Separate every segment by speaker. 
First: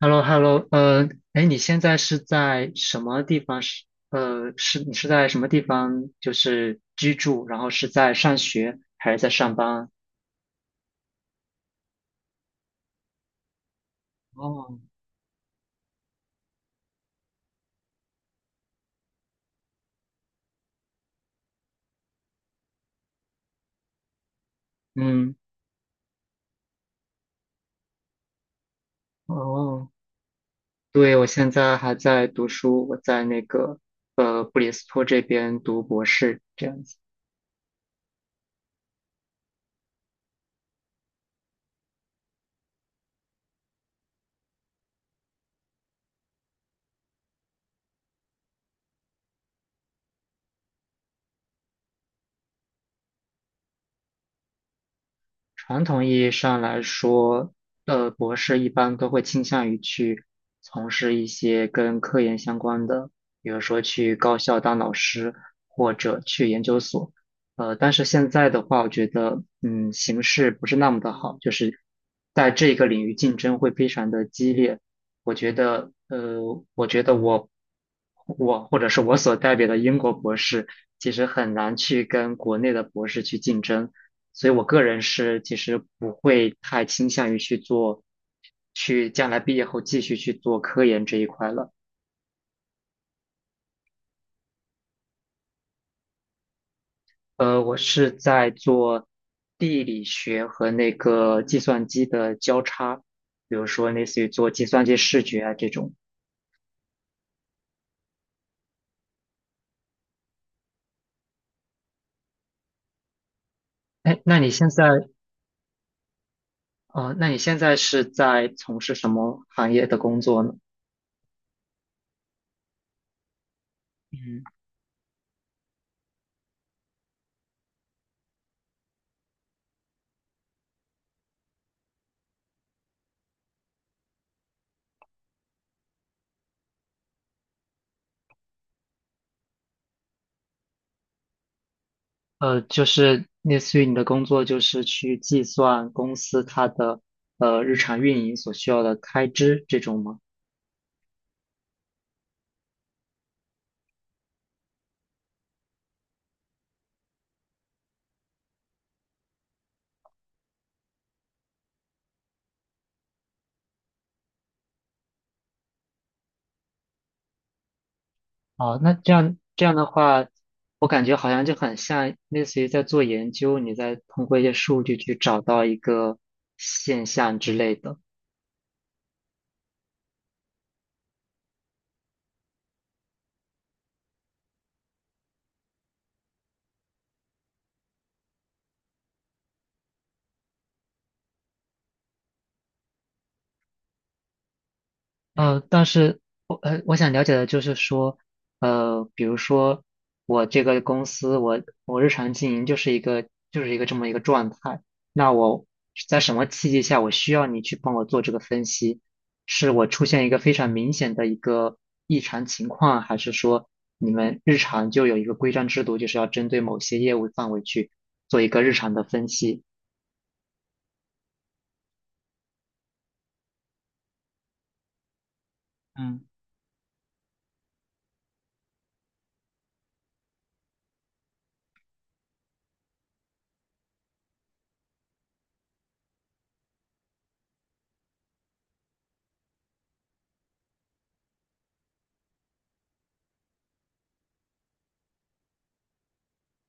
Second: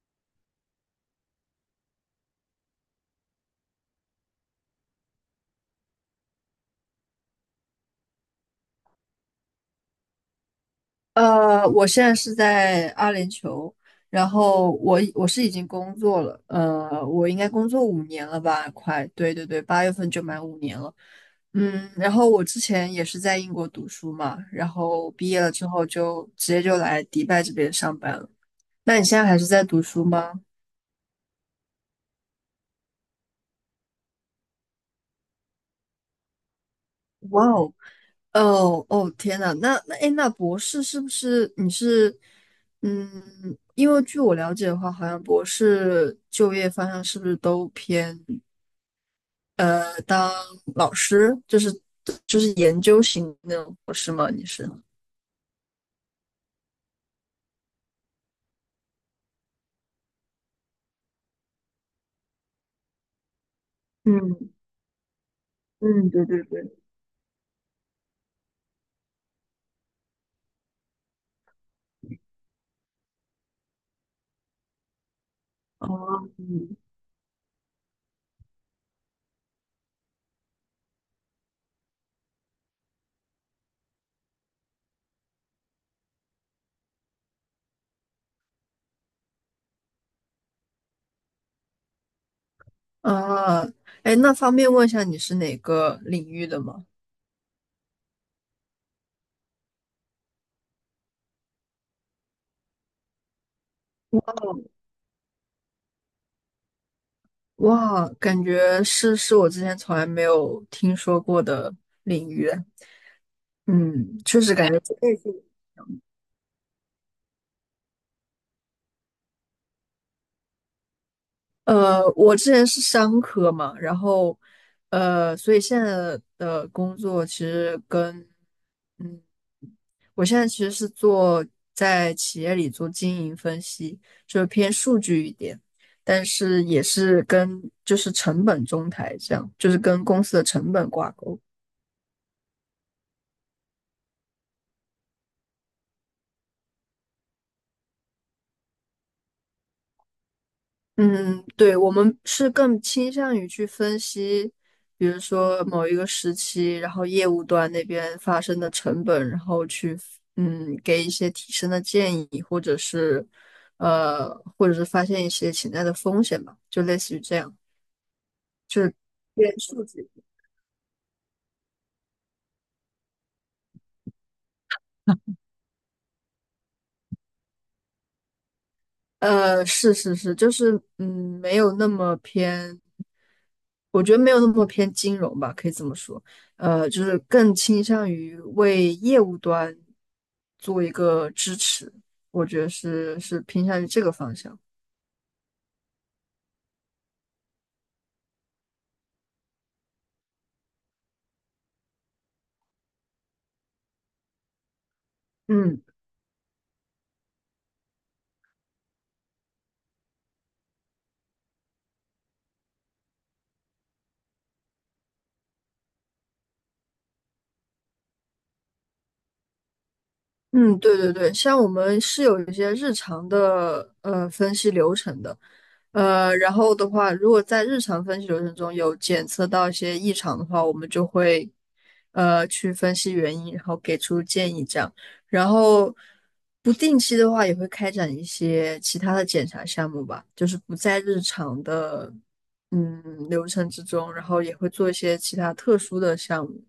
Speaker 1: h e l l o h e l l o 哎，你现在是在什么地方？你是在什么地方？就是居住，然后是在上学还是在上班？
Speaker 2: 我现在是在阿联酋，然后
Speaker 1: 哦。
Speaker 2: 我已经工作了，我应该工作五年了吧，快，对对对，八月份就满五年了。嗯，然后我之前也是在英国读书嘛，然后毕
Speaker 1: 嗯。
Speaker 2: 业了之后就直接就来迪拜这边上班了。那你现在还是在读
Speaker 1: 哦，
Speaker 2: 书吗？
Speaker 1: 对，我现在还在读书，我在那个布里斯托这边读博士，这样子。
Speaker 2: 哇哦，哦哦，天呐，那博士是不是你是，嗯，因为据我了解的话，好像博士就业方向是不是都偏当老师，就是研究型那种博士吗？你是？
Speaker 1: 传统意义上来说，博士一般都会倾向于去从事一些跟科研相关的，比如说去高
Speaker 2: 嗯
Speaker 1: 校当老师，或
Speaker 2: 嗯，
Speaker 1: 者
Speaker 2: 对对
Speaker 1: 去研
Speaker 2: 对，
Speaker 1: 究所。但是现在的话，我觉得，形势不是那么的好，就是在这个领域竞争会非常的激烈。我觉得，
Speaker 2: 哦，嗯，
Speaker 1: 我或者是我所代表的英国博士，其实很难去跟国内的博士去竞争。所以我个人是其实不会太倾向于去做，去将来毕业后继续去做科研这一块了。
Speaker 2: 啊，哎，那方便问一下你是哪个领域的吗？
Speaker 1: 我是在做地理学和那个计算机的交叉，比如说类似
Speaker 2: 哦，
Speaker 1: 于做计算机视觉啊这种。
Speaker 2: 哇，感觉是我之前从来没有听说过的领域。嗯，
Speaker 1: 哎，那
Speaker 2: 确
Speaker 1: 你
Speaker 2: 实
Speaker 1: 现
Speaker 2: 感觉这
Speaker 1: 在，
Speaker 2: 个是，
Speaker 1: 那你现在是在从事什么行业的工作呢？
Speaker 2: 我之前是商科嘛，然后，
Speaker 1: 嗯。
Speaker 2: 所以现在的工作其实跟，嗯，我现在其实是做在企业里做经营分析，就是偏数据一点，但是也是跟就是成本中台这样，就是跟公司的成本挂钩。
Speaker 1: 就是类似于你的工作，就是去计算公司它的日常运营所需要的开支这种吗？
Speaker 2: 嗯，嗯对，我们是更倾向于去分析，比如说某一个时期，然后业务端那边发生的成本，然后去嗯给一些提升的建议，或者是呃，或者是发现一些潜在的风险吧，就类似于这样。
Speaker 1: 哦，那这样
Speaker 2: 对
Speaker 1: 这样
Speaker 2: 数
Speaker 1: 的
Speaker 2: 据。
Speaker 1: 话，我感觉好像就很像类似于在做研究，你在通过一些数据去找到一个现象之类的。
Speaker 2: 是，就是嗯，没有那么偏，我觉得没有那么偏金融吧，可以这么说，就是更倾向于为业务端做一个支持，我觉得是偏向于这个方向。
Speaker 1: 呃，但是我想了解的就是说，比如说我这个公司，我日常经营就是一个这么一个状态，那我
Speaker 2: 嗯。
Speaker 1: 在什么契机下我需要你去帮我做这个分析？是我出现一个非常明显的一个异常情况，还是说你们日常就有一个规章制度，就是要针对某些业务范围去做一个日常的分析？
Speaker 2: 嗯，对对对，像我们是有一些日常的分析流程的，
Speaker 1: 嗯。
Speaker 2: 然后的话，如果在日常分析流程中有检测到一些异常的话，我们就会去分析原因，然后给出建议这样。然后不定期的话，也会开展一些其他的检查项目吧，就是不在日常的流程之中，然后也会做一些其他特殊的项目。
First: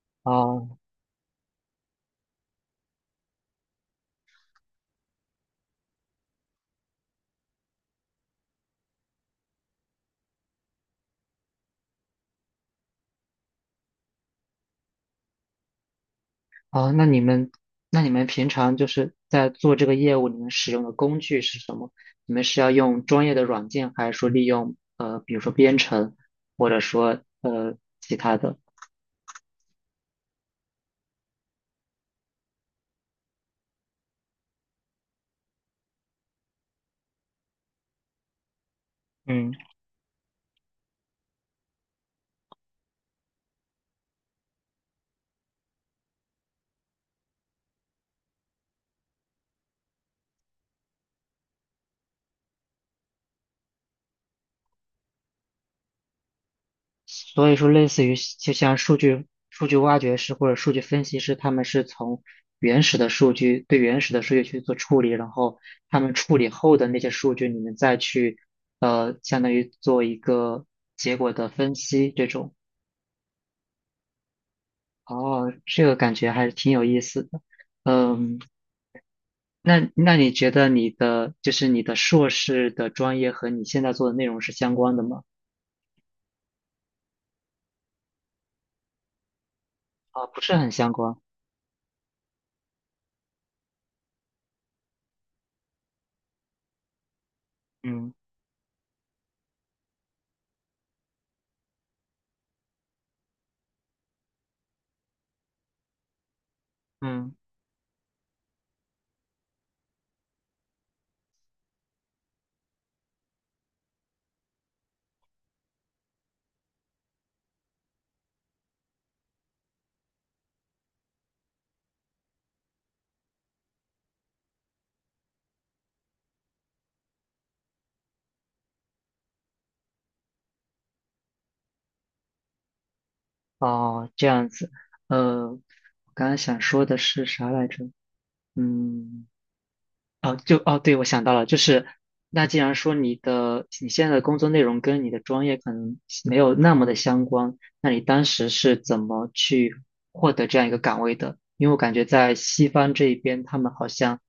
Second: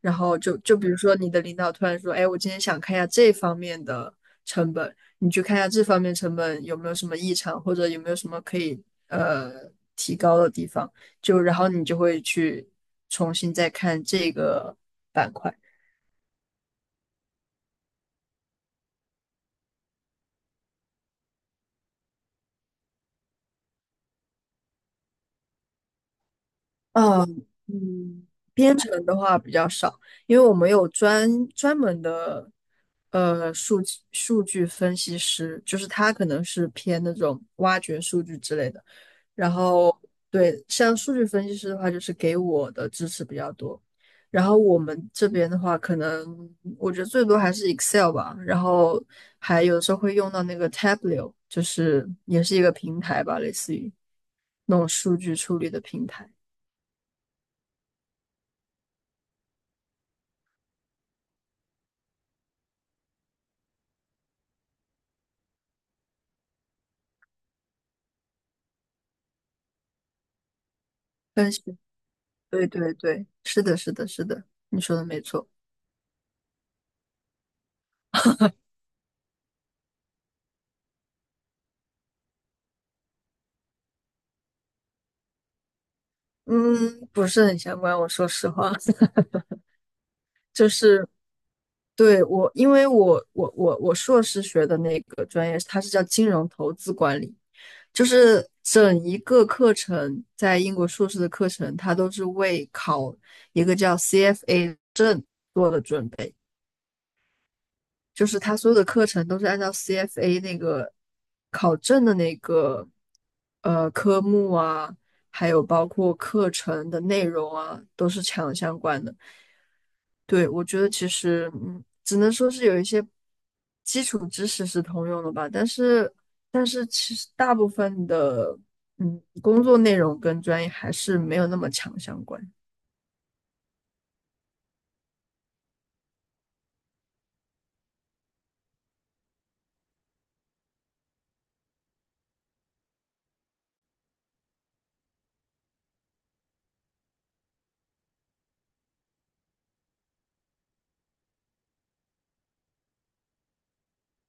Speaker 2: 然后就
Speaker 1: 啊。
Speaker 2: 就比如说你的领导突然说，哎，我今天想看一下这方面的成本，你去看一下这方面成本有没有什么异常，或者有没有什么可以呃提高的地方，就然后你就会去重新再看这个板块。
Speaker 1: 哦，那你们，那你们平常就是在做这个业务，你们使用的工具是什么？你们是要用专业的软件，还是说利用比如说编程，或者说
Speaker 2: 嗯
Speaker 1: 其
Speaker 2: 嗯，
Speaker 1: 他的？
Speaker 2: 编程的话比较少，因为我们有专门的数据分析师，就是他可能是偏那种挖掘数据之类的。然
Speaker 1: 嗯。
Speaker 2: 后对，像数据分析师的话，就是给我的支持比较多。然后我们这边的话，可能我觉得最多还是 Excel 吧，然后还有时候会用到那个 Tableau,就是也是一个平台吧，类似于那种数据处理的平台。
Speaker 1: 所以说类似于就像数据挖掘师或者数据分析师，他们是从原始的数据对原始的数据去做处理，然后他们处理后的那些数据，你们再去相当于做一个结果的
Speaker 2: 但是，
Speaker 1: 分析这种。
Speaker 2: 对对对，是的，是的，是的，你说的没错。
Speaker 1: 哦，这个感觉还是挺有意思的。嗯，那那你觉得你的就是你的硕士的专业和你现在做的内容是相关的吗？
Speaker 2: 嗯，不是很相关，我说实话。
Speaker 1: 啊，不是
Speaker 2: 就
Speaker 1: 很相
Speaker 2: 是
Speaker 1: 关。
Speaker 2: 对我，因为我硕士学的那个专业，它是叫金融投资管理，就
Speaker 1: 嗯
Speaker 2: 是整一个课程，在英国硕士的课程，它都是为考一个叫 CFA 证，
Speaker 1: 嗯。
Speaker 2: 就是它所有的课程都是按照 CFA 那个考证的那个科目啊，还有包括课程的内容啊，都是强相关的。对，我觉得其实，嗯，只能说是有一些基础知识是通用的吧，但是，但是其实大部分的，嗯，工作内容跟专业还是没有那么强相关。
Speaker 1: 哦，这样子。我刚刚想说的是啥来着？嗯。哦，对，我想到了，就是那既然说你的你现在的工作内容跟你的专业可能没有那么的相关，那你当时是怎么去获得这样一个岗位的？因为我感觉在西方这一边，他们好像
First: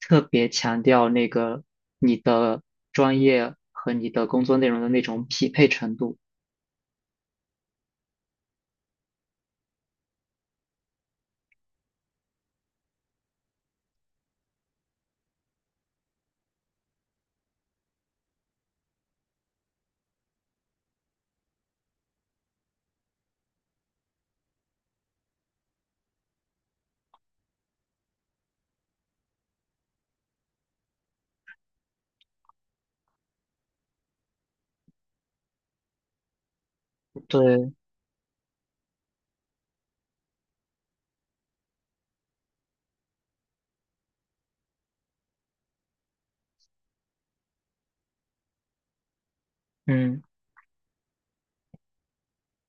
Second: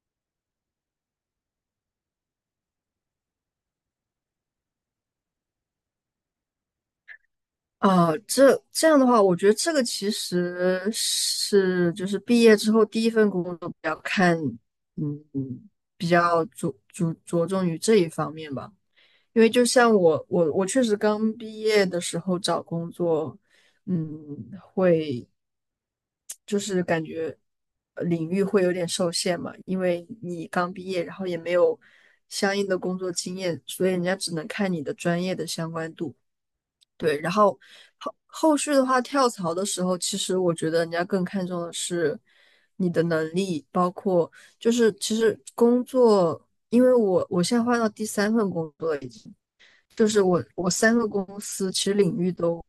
Speaker 1: 特别强调那个你的专业和你的工作内容的那种匹配程度。
Speaker 2: 啊，这这样的话，我觉得这个其实是就是毕业之后第一份工作比较看，嗯，比较着重于这一方面吧。因为就像我确实刚毕业的时候找工作，嗯，会就是感觉领域会有点受限嘛，因为你刚毕业，然后也没有相应的工作经验，所以人家只能看你的专业的相关度。对，然后
Speaker 1: 对。
Speaker 2: 后续的话，跳槽的时候，其实我觉得人家更看重的是你的能力，包括就是其实工作，因为我现在换到第三份工作了已经。就是
Speaker 1: 嗯
Speaker 2: 我三个公司其实领域都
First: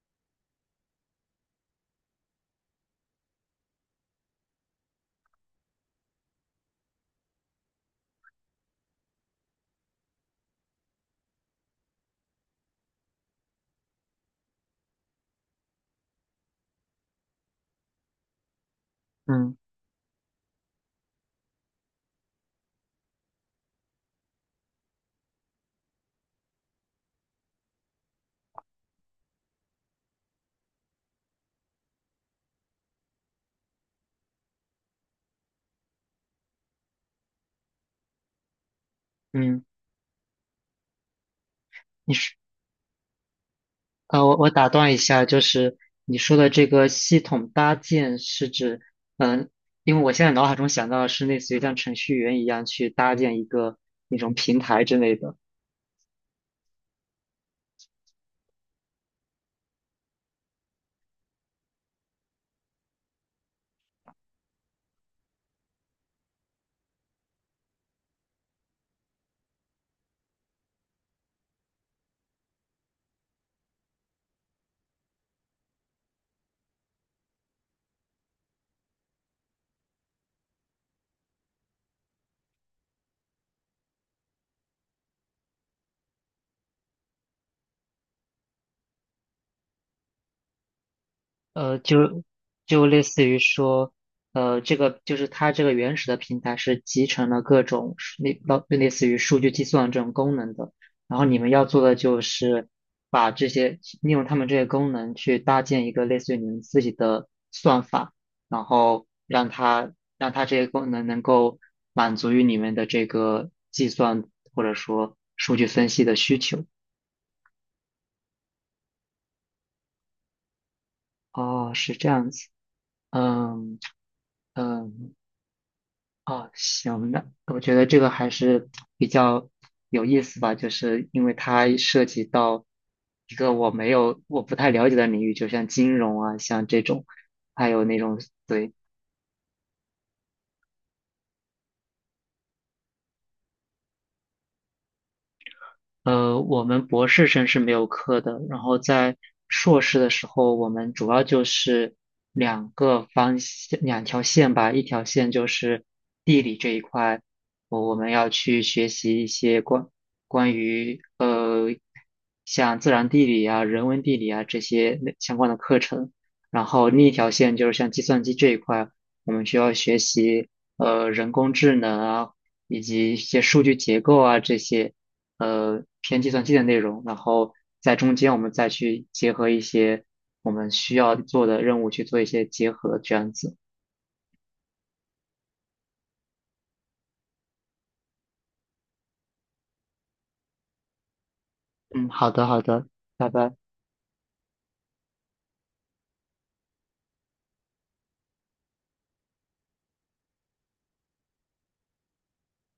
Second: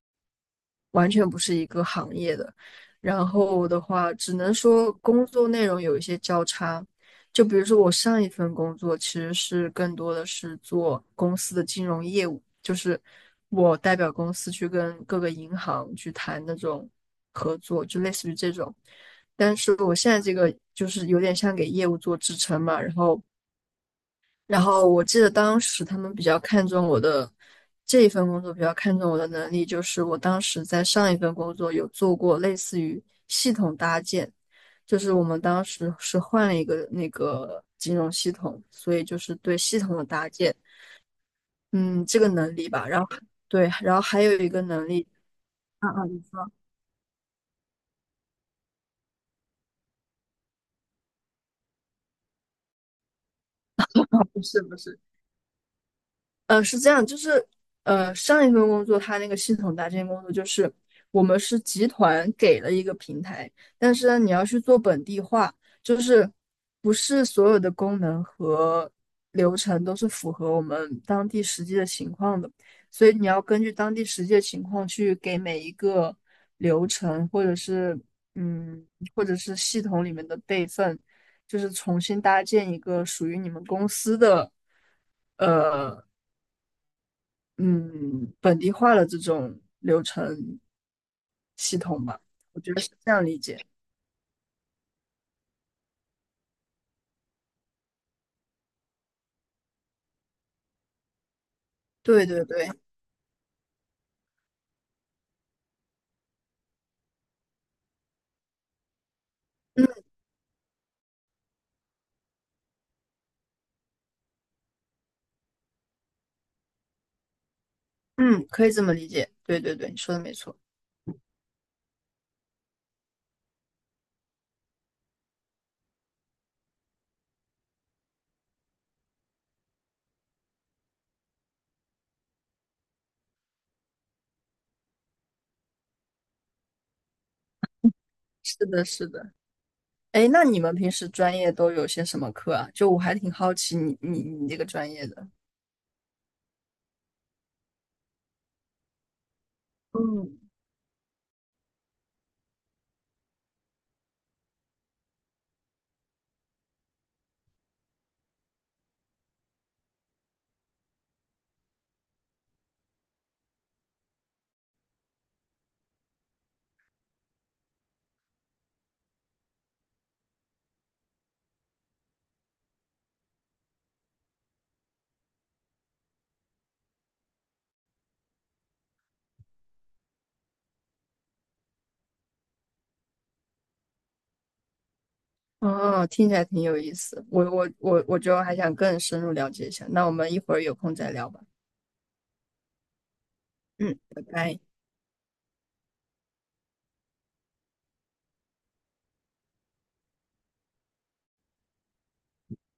Speaker 2: 完全不是一个行业的，然后的话只能说工作内容有一些交叉，就比如说我上一份工作其实是更多的是做公司的金融业务，就是我代表公司去跟各个银行去谈那种合作，就类似于这种。
Speaker 1: 嗯
Speaker 2: 但是我现在这个就是有点像给业务做支撑嘛，然后我记得当时他们比较看重我的这一份工作，比较看重我的能力，就是我当时在上一份工作有做过类似于系统搭建，就是我们当时是换了一个那个金融系统，所以就是对
Speaker 1: 嗯。
Speaker 2: 系统的搭建，嗯，
Speaker 1: 你
Speaker 2: 这个能力吧。然后对，然后还
Speaker 1: 啊，
Speaker 2: 有
Speaker 1: 我
Speaker 2: 一
Speaker 1: 我
Speaker 2: 个
Speaker 1: 打
Speaker 2: 能
Speaker 1: 断一
Speaker 2: 力，
Speaker 1: 下，就是
Speaker 2: 啊啊，
Speaker 1: 你
Speaker 2: 你
Speaker 1: 说的
Speaker 2: 说，
Speaker 1: 这个系统搭建是指，嗯，因为我现在脑海中想到的是类似于像程序员一样去搭建一个那 种
Speaker 2: 不
Speaker 1: 平
Speaker 2: 是不
Speaker 1: 台之
Speaker 2: 是。
Speaker 1: 类的。
Speaker 2: 是这样，就是上一份工作它那个系统搭建工作就是我们是集团给了一个平台，但是呢，你要去做本地化，就是不是所有的功能和流程都是符合我们当地实际的情况的，所以你要根据当地实际的情况去给每一个流程或者是嗯，或者是系统里面的备份，就是重新搭建一个属于你们公司的。呃嗯，本地化的这种流程系
Speaker 1: 呃，
Speaker 2: 统吧。
Speaker 1: 就就类似于说，这个就是它这个原始的平台是集成了各种数类类似于数据计算这种功能的，然后你们要做的就
Speaker 2: 对对
Speaker 1: 是
Speaker 2: 对，
Speaker 1: 把这些利用他们这些功能去搭建一个类似于你们自己的算法，然后让它
Speaker 2: 嗯
Speaker 1: 这些功能能够满足于你们的这个计算或者说数据分析的需求。
Speaker 2: 嗯，可以这么理解。对对对，你说的没错。
Speaker 1: 哦，是这样子。嗯嗯。啊，行，那我觉得这个还是比较有意思吧，就是因为它涉及到一个我没有、我不太了解的领域，就像金融啊，像这种，还有那种
Speaker 2: 是
Speaker 1: 对。
Speaker 2: 的，是的。哎，那你们平时专业都有些什么课啊？就我还挺好奇你这个专业的。
Speaker 1: 我们博士生是没有课的，然后在硕士的时
Speaker 2: 嗯，
Speaker 1: 候，我们主要就是两个方向，两条线吧，一条线就是地理这一块，我们要去学习一些关于像自然地理啊、人文地理啊这些内相关的课程，然后另一条线就是像计算机这一块，我们需要学习人工智能啊，以及一些数据结构啊这些。偏计算机的内容，然后在中间我们再去结合一些我们需要做的任务去做一些结合，这样子。
Speaker 2: 哦，听起来挺有意思。我就还想更深入了解一下。那我们一会儿有空再聊吧。
Speaker 1: 嗯，好的，好的，拜拜。
Speaker 2: 嗯，拜拜。